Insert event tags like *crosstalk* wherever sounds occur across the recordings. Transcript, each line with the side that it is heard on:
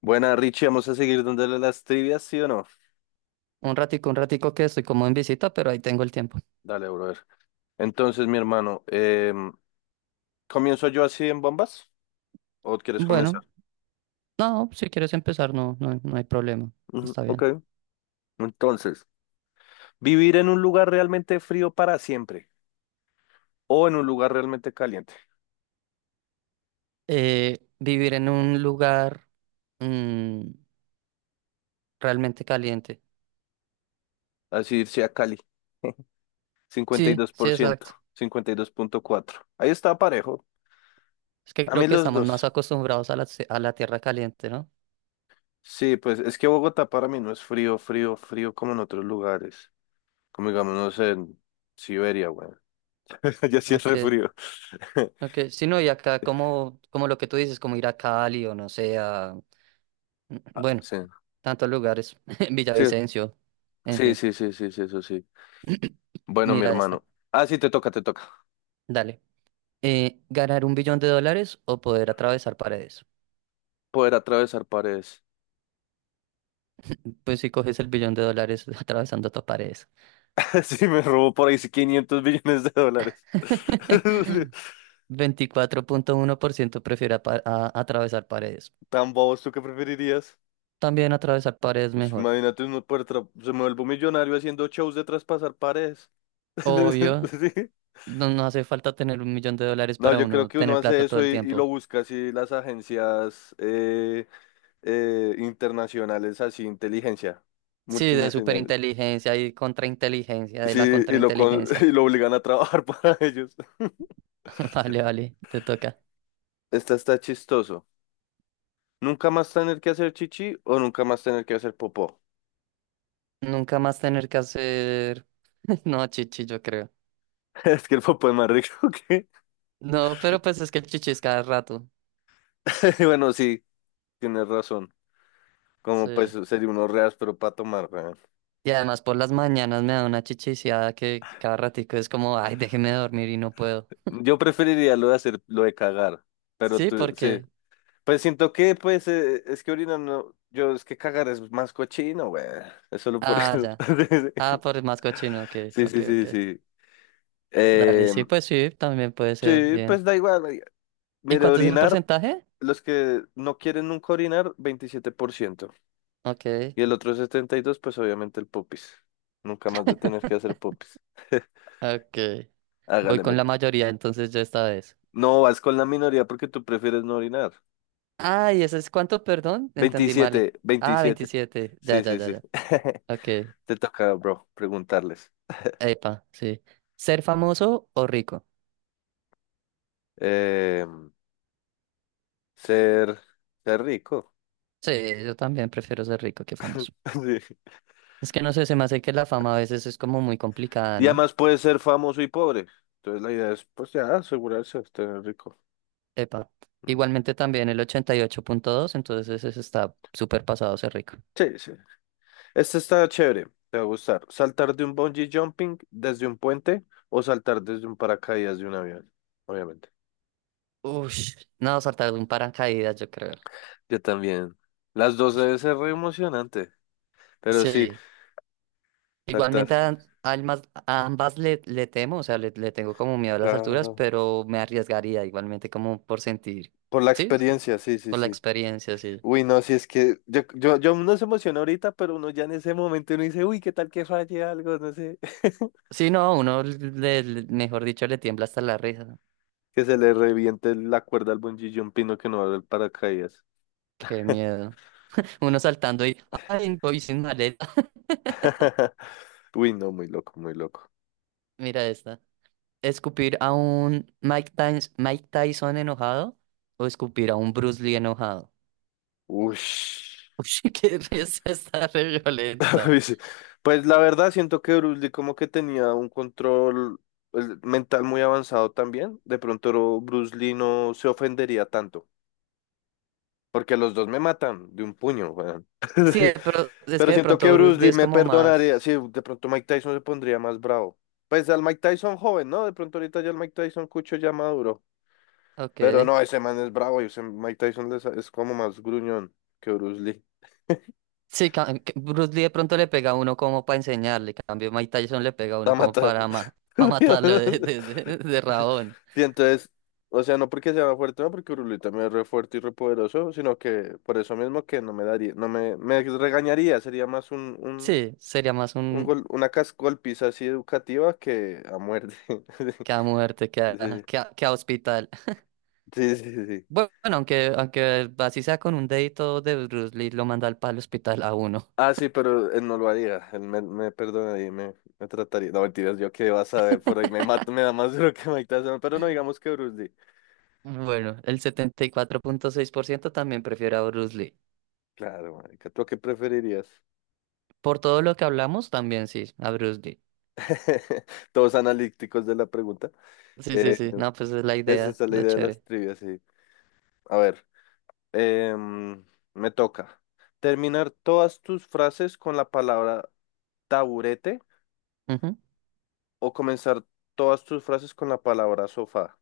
left: Buena, Richie, vamos a seguir dándole las trivias, ¿sí o no?
right: Un ratico que estoy como en visita, pero ahí tengo el tiempo.
left: Dale, brother. Entonces, mi hermano, ¿comienzo yo así en bombas? ¿O quieres comenzar?
right: Bueno, no, si quieres empezar, no, no, no hay problema.
left: Ujú,
right: Está
left: ok.
right: bien.
left: Entonces, ¿vivir en un lugar realmente frío para siempre o en un lugar realmente caliente?
right: Vivir en un lugar mm, realmente caliente.
left: Así irse a Cali. *laughs* Cincuenta y
right: Sí,
left: dos
right: sí,
left: por ciento,
right: exacto.
left: 52,4. Ahí está parejo.
right: Es que
left: A
right: creo
left: mí
right: que
left: los
right: estamos más
left: dos.
right: acostumbrados a la tierra caliente, ¿no?
left: Sí, pues es que Bogotá para mí no es frío, frío, frío como en otros lugares. Como digamos, no sé, en Siberia, güey. *laughs* Ya sí es
right: Ok,
left: re frío. *laughs*
right: ok. Sí, no, y acá como lo que tú dices, como ir a Cali o no sé, bueno,
left: Sí,
right: tantos lugares, *laughs*
left: sí,
right: Villavicencio, en
left: sí,
right: fin.
left: sí, sí, sí, sí, eso sí. Bueno, mi
right: Mira esta,
left: hermano. Ah, sí, te toca, te toca.
right: dale. ¿Ganar un billón de dólares o poder atravesar paredes? *clears throat*
left: Poder atravesar paredes.
right: *laughs* Pues si coges el billón de dólares *laughs* atravesando tus paredes.
left: *laughs* Sí, me robó por ahí 500 billones de dólares. *laughs*
right: *laughs* 24,1% prefiere atravesar paredes.
left: Tan bobos, ¿tú qué preferirías?
right: También atravesar paredes
left: Pues
right: mejor.
left: imagínate uno poder se me vuelve millonario haciendo shows de traspasar paredes. *laughs*
right: Obvio,
left: Sí.
right: no, no hace falta tener un millón de dólares
left: No,
right: para
left: yo creo
right: uno
left: que uno
right: tener
left: hace
right: plata todo
left: eso
right: el
left: y lo
right: tiempo.
left: busca así las agencias internacionales, así inteligencia
right: Sí, de
left: multinacional.
right: superinteligencia y contrainteligencia, de la
left: Sí, y *laughs*
right: contrainteligencia.
left: y lo obligan a trabajar *laughs* para ellos.
right: *laughs* Vale, vale, te toca.
left: Esta está chistoso. ¿Nunca más tener que hacer chichi o nunca más tener que hacer popó?
right: Nunca más tener que hacer. *laughs* No, chichi, yo creo.
left: *laughs* Es que el popó es más rico que...
right: No, pero pues es que el chichi es cada rato.
left: *laughs* Bueno, sí, tienes razón.
right: Sí.
left: Como pues sería unos reas, pero para tomar, weón.
right: Y además por las mañanas me da una chichiciada que cada ratico es como, ay, déjeme dormir y no puedo.
left: Yo preferiría lo de hacer, lo de cagar. Pero
right: Sí,
left: tú, sí.
right: porque.
left: Pues siento que, pues, es que orinar no... Yo, es que cagar es más cochino, güey. Es solo por
right: Ah,
left: eso.
right: ya. Ah,
left: *laughs*
right: por el más cochino, ok,
left: Sí,
right: ok,
left: sí, sí,
right: ok.
left: sí.
right: Dale,
left: Eh,
right: sí, pues sí, también puede ser,
left: sí,
right: bien.
left: pues da igual, marica.
right: ¿Y
left: Mire,
right: cuánto es el
left: orinar...
right: porcentaje?
left: Los que no quieren nunca orinar, 27%.
right: Ok,
left: Y el otro 72 pues obviamente el popis. Nunca más de tener que hacer popis. *laughs*
right: ok. Voy
left: Hágale,
right: con
left: met.
right: la mayoría, entonces yo esta vez.
left: No, vas con la minoría porque tú prefieres no orinar.
right: Ah, ¿y eso es cuánto, perdón? Entendí mal.
left: Veintisiete,
right: Ah,
left: veintisiete.
right: 27. Ya,
left: Sí,
right: ya,
left: sí,
right: ya,
left: sí.
right: ya.
left: *laughs*
right: Ok.
left: Te toca, bro, preguntarles.
right: Epa, sí. ¿Ser famoso o rico?
left: Eh, ser, ser rico.
right: Sí, yo también prefiero ser rico que famoso.
left: *laughs* Sí.
right: Es que no sé, se me hace que la fama a veces es como muy complicada,
left: Y
right: ¿no?
left: además puedes ser famoso y pobre. Entonces la idea es, pues ya, asegurarse de estar rico.
right: Epa.
left: Mm.
right: Igualmente también el 88,2, entonces ese está súper pasado ser rico.
left: Sí, sí. Este está chévere, te va a gustar. Saltar de un bungee jumping desde un puente o saltar desde un paracaídas de un avión, obviamente.
right: Ush, no, saltar de un paracaídas, yo creo.
left: Yo también. Las dos
right: Ush,
left: debe
right: qué
left: ser re
right: locura.
left: emocionante, pero sí,
right: Sí,
left: saltar,
right: igualmente a ambas le temo, o sea, le tengo como miedo a las alturas,
left: claro.
right: pero me arriesgaría igualmente como por sentir,
left: Por la
right: sí, es como
left: experiencia, sí, sí,
right: por la
left: sí.
right: experiencia, sí.
left: Uy, no, si es que yo uno se emociona ahorita, pero uno ya en ese momento uno dice, uy, qué tal que falle algo, no sé, *laughs*
right: Sí, no, uno, mejor dicho, le tiembla hasta la risa, ¿no?
left: que se le reviente la cuerda al bungee jumping o que no abra el paracaídas.
right: Qué miedo. Uno saltando y, ay, voy sin maleta. *laughs*
left: *laughs* Uy, no, muy loco, muy loco.
right: Mira esta. ¿Escupir a un Mike Tyson enojado o escupir a un Bruce Lee enojado?
left: Ush.
right: *laughs* Uy, qué risa está re
left: *laughs*
right: violenta.
left: Pues pues la verdad siento que Bruce Lee como que tenía un control, pues, mental muy avanzado también. De pronto Bruce Lee no se ofendería tanto, porque los dos me matan de un puño, weón.
right: Sí,
left: *laughs*
right: pero es
left: Pero
right: que de
left: siento que
right: pronto Bruce
left: Bruce
right: Lee
left: Lee
right: es
left: me
right: como
left: perdonaría. Sí,
right: más.
left: de pronto Mike Tyson se pondría más bravo. Pues al Mike Tyson joven, ¿no? De pronto ahorita ya el Mike Tyson cucho ya maduro. Pero
right: Ok.
left: no, ese man es bravo y ese Mike Tyson es como más gruñón que Bruce Lee.
right: Sí, que Bruce Lee de pronto le pega a uno como para enseñarle. En cambio, Mike Tyson le pega a
left: La
right: uno como
left: mata.
right: para, para matarlo
left: *laughs*
right: de rabón.
left: Sí, entonces, o sea, no porque sea más fuerte, no porque Uruli también es re fuerte y re poderoso, sino que por eso mismo que no me daría, no me regañaría, sería más un, un,
right: Sí, sería más
left: un
right: un
left: gol, una cas- golpiza así educativa que a muerte.
right: que
left: *laughs*
right: a muerte que a,
left: Sí,
right: que a que a hospital.
left: sí, sí, sí.
right: Bueno, aunque así sea con un dedito de Bruce Lee, lo manda al palo hospital a uno. *laughs*
left: Ah, sí, pero él no lo haría, él me perdonaría y me trataría. No, mentiras, yo qué vas a ver, por ahí me mato, me da más *laughs* duro que Mike Tyson, pero no digamos que Bruce Lee.
right: Bueno, el 74,6% también prefiere a Bruce Lee.
left: Claro, marica, ¿tú qué preferirías?
right: Por todo lo que hablamos, también sí, a Bruce Lee.
left: *laughs* Todos analíticos de la pregunta.
right: Sí, sí,
left: Eh,
right: sí. No, pues es la
left: Esa
right: idea,
left: es la
right: lo
left: idea de las
right: chévere.
left: trivias, sí. A ver, em, me toca. Terminar todas tus frases con la palabra taburete
right: Ujú.
left: o comenzar todas tus frases con la palabra sofá.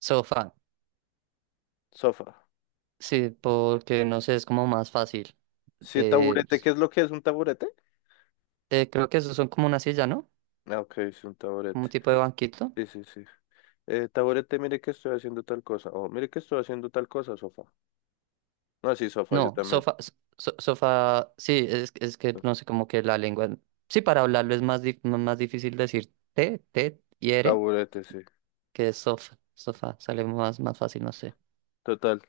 right: Sofá.
left: Sofá.
right: Sí, porque no sé, es como más fácil.
left: Sí,
right: De,
left: taburete, ¿qué es lo que es un taburete?
right: creo que esos son como una silla, ¿no?
left: Ah, ok, es un
right: Como
left: taburete.
right: un tipo de banquito.
left: Sí, sí, sí. Taburete, mire que estoy haciendo tal cosa. O mire que estoy haciendo tal cosa, sofá. No, sí, sofá, yo
right: No,
left: también.
right: sofá, sofá, sí, es que no sé cómo que la lengua. Sí, para hablarlo es más, más difícil decir te, te y ere
left: Taburete, sí.
right: que es sofá, sofá, sale más, más fácil, no sé.
left: Total.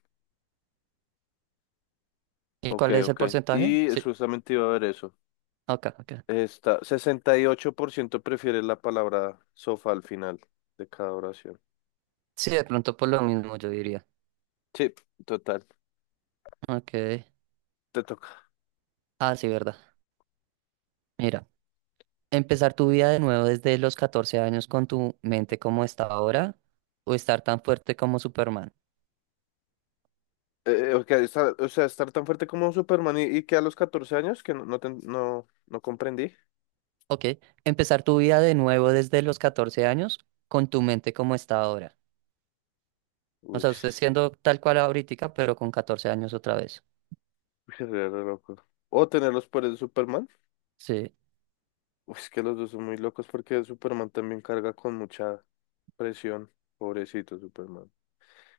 right: ¿Y
left: Ok,
right: cuál es el
left: ok.
right: porcentaje?
left: Y
right: Sí,
left: justamente iba a ver eso.
right: ok, ok.
left: Está, 68% prefiere la palabra sofá al final de cada oración.
right: Sí, de pronto por lo mismo yo diría.
left: Sí, total,
right: Ok,
left: te toca.
right: ah, sí, verdad. Mira, empezar tu vida de nuevo desde los 14 años con tu mente como está ahora o estar tan fuerte como Superman.
left: Ok, o sea, estar tan fuerte como un Superman y que a los 14 años que no, no comprendí.
right: Ok, empezar tu vida de nuevo desde los 14 años con tu mente como está ahora. O
left: Uy,
right: sea,
left: *laughs*
right: usted siendo tal cual ahorita, pero con 14 años otra vez.
left: es re loco. O tener los poderes de Superman.
right: Sí. *laughs*
left: Uy, es que los dos son muy locos porque Superman también carga con mucha presión. Pobrecito Superman.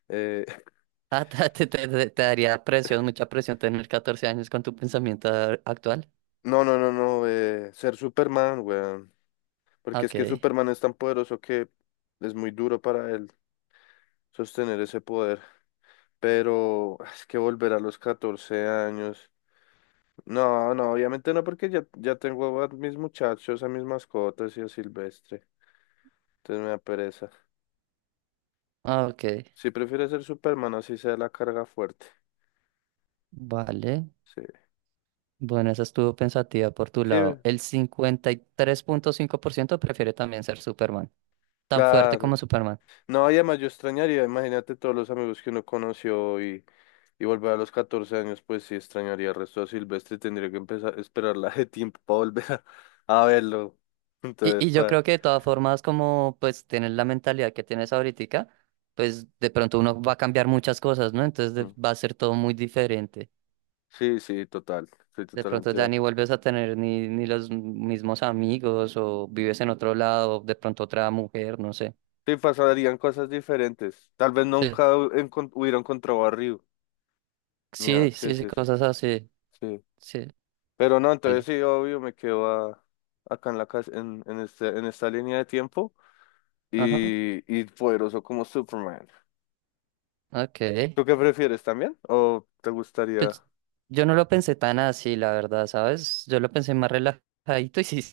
left: Eh, *laughs*
right: Ah, te daría presión, mucha presión tener 14 años con tu pensamiento actual.
left: no, no, no, no. Ser Superman, weón.
right: Ah,
left: Porque es
right: ok.
left: que Superman es tan poderoso que es muy duro para él sostener ese poder. Pero es que volver a los 14 años. No, no, obviamente no, porque ya, tengo a mis muchachos, a mis mascotas y a Silvestre. Entonces me da pereza.
right: Ah, ok,
left: Sí, prefiero ser Superman, así sea la carga fuerte.
right: vale.
left: Sí,
right: Bueno, esa estuvo pensativa por tu
left: sí,
right: lado. El 53,5% prefiere también ser Superman, tan fuerte como
left: claro.
right: Superman.
left: No, y además yo extrañaría, imagínate todos los amigos que uno conoció y volver a los 14 años, pues sí extrañaría el resto de Silvestre, tendría que empezar a esperar la de tiempo para volver a, *laughs* a verlo.
right: Y,
left: Entonces,
right: y yo creo que de todas formas, como pues tienes la mentalidad que tienes ahorita, pues de pronto uno va a cambiar muchas cosas, ¿no? Entonces
left: mm.
right: va a ser todo muy diferente.
left: Sí, sí, total, estoy
right: De pronto
left: totalmente de
right: ya ni
left: acuerdo.
right: vuelves a tener ni los mismos amigos o vives en otro lado, de pronto otra mujer, no sé.
left: Sí, pasarían cosas diferentes. Tal vez
right: Sí,
left: nunca hubiera encontrado a Ryu. Ya,
right: sí,
left: sí,
right: sí, sí,
left: sí, sí,
right: cosas así.
left: sí.
right: Sí,
left: Pero no, entonces
right: vale.
left: sí, obvio, me quedo acá en la casa, en esta línea de tiempo
right: Ajá,
left: y poderoso como Superman.
right: ok.
left: ¿Tú qué prefieres también? ¿O te gustaría?
right: Pues yo no lo pensé tan así, la verdad, ¿sabes? Yo lo pensé más relajadito y sí,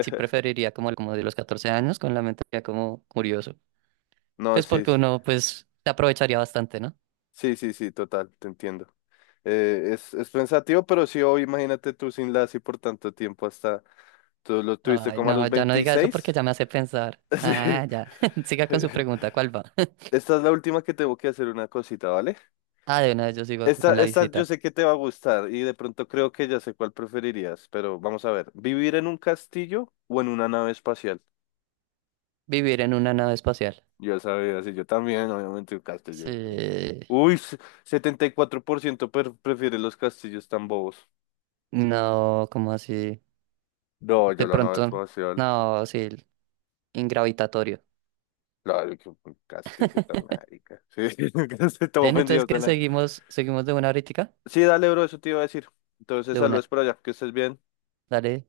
right: sí preferiría como, como de los 14 años con la mente ya como curioso.
left: No,
right: Pues
left: sí,
right: porque
left: sí.
right: uno, pues, se aprovecharía bastante, ¿no?
left: Sí, sí, sí, total, te entiendo. Es pensativo, pero sí, hoy imagínate tú sin la así por tanto tiempo hasta, tú lo tuviste
right: Ay,
left: como a
right: no,
left: los
right: ya no diga eso porque
left: 26.
right: ya me hace pensar.
left: *laughs*
right: Ah,
left: Sí.
right: ya. *laughs* Siga con su pregunta, ¿cuál va?
left: Esta es la última que tengo que hacer una cosita, ¿vale?
right: Ah, de una vez yo sigo acá
left: Esta,
right: con la
left: esta yo
right: visita.
left: sé que te va a gustar y de pronto creo que ya sé cuál preferirías, pero vamos a ver, ¿vivir en un castillo o en una nave espacial?
right: Vivir en una nave espacial.
left: Yo sabía, sí, yo también, obviamente un castillo.
right: Sí.
left: Uy, 74% prefiere los castillos tan bobos.
right: No, ¿como así?
left: No, yo
right: De
left: la nave
right: pronto,
left: espacial.
right: no, sí, ingravitatorio.
left: Claro, que un castillo tan marica. Sí, *laughs* estoy
right: Bien, entonces
left: ofendido con
right: que
left: la...
right: seguimos de una ahorita,
left: Sí, dale, bro, eso te iba a decir. Entonces,
right: de una.
left: saludos por allá, que estés bien.
right: Dale.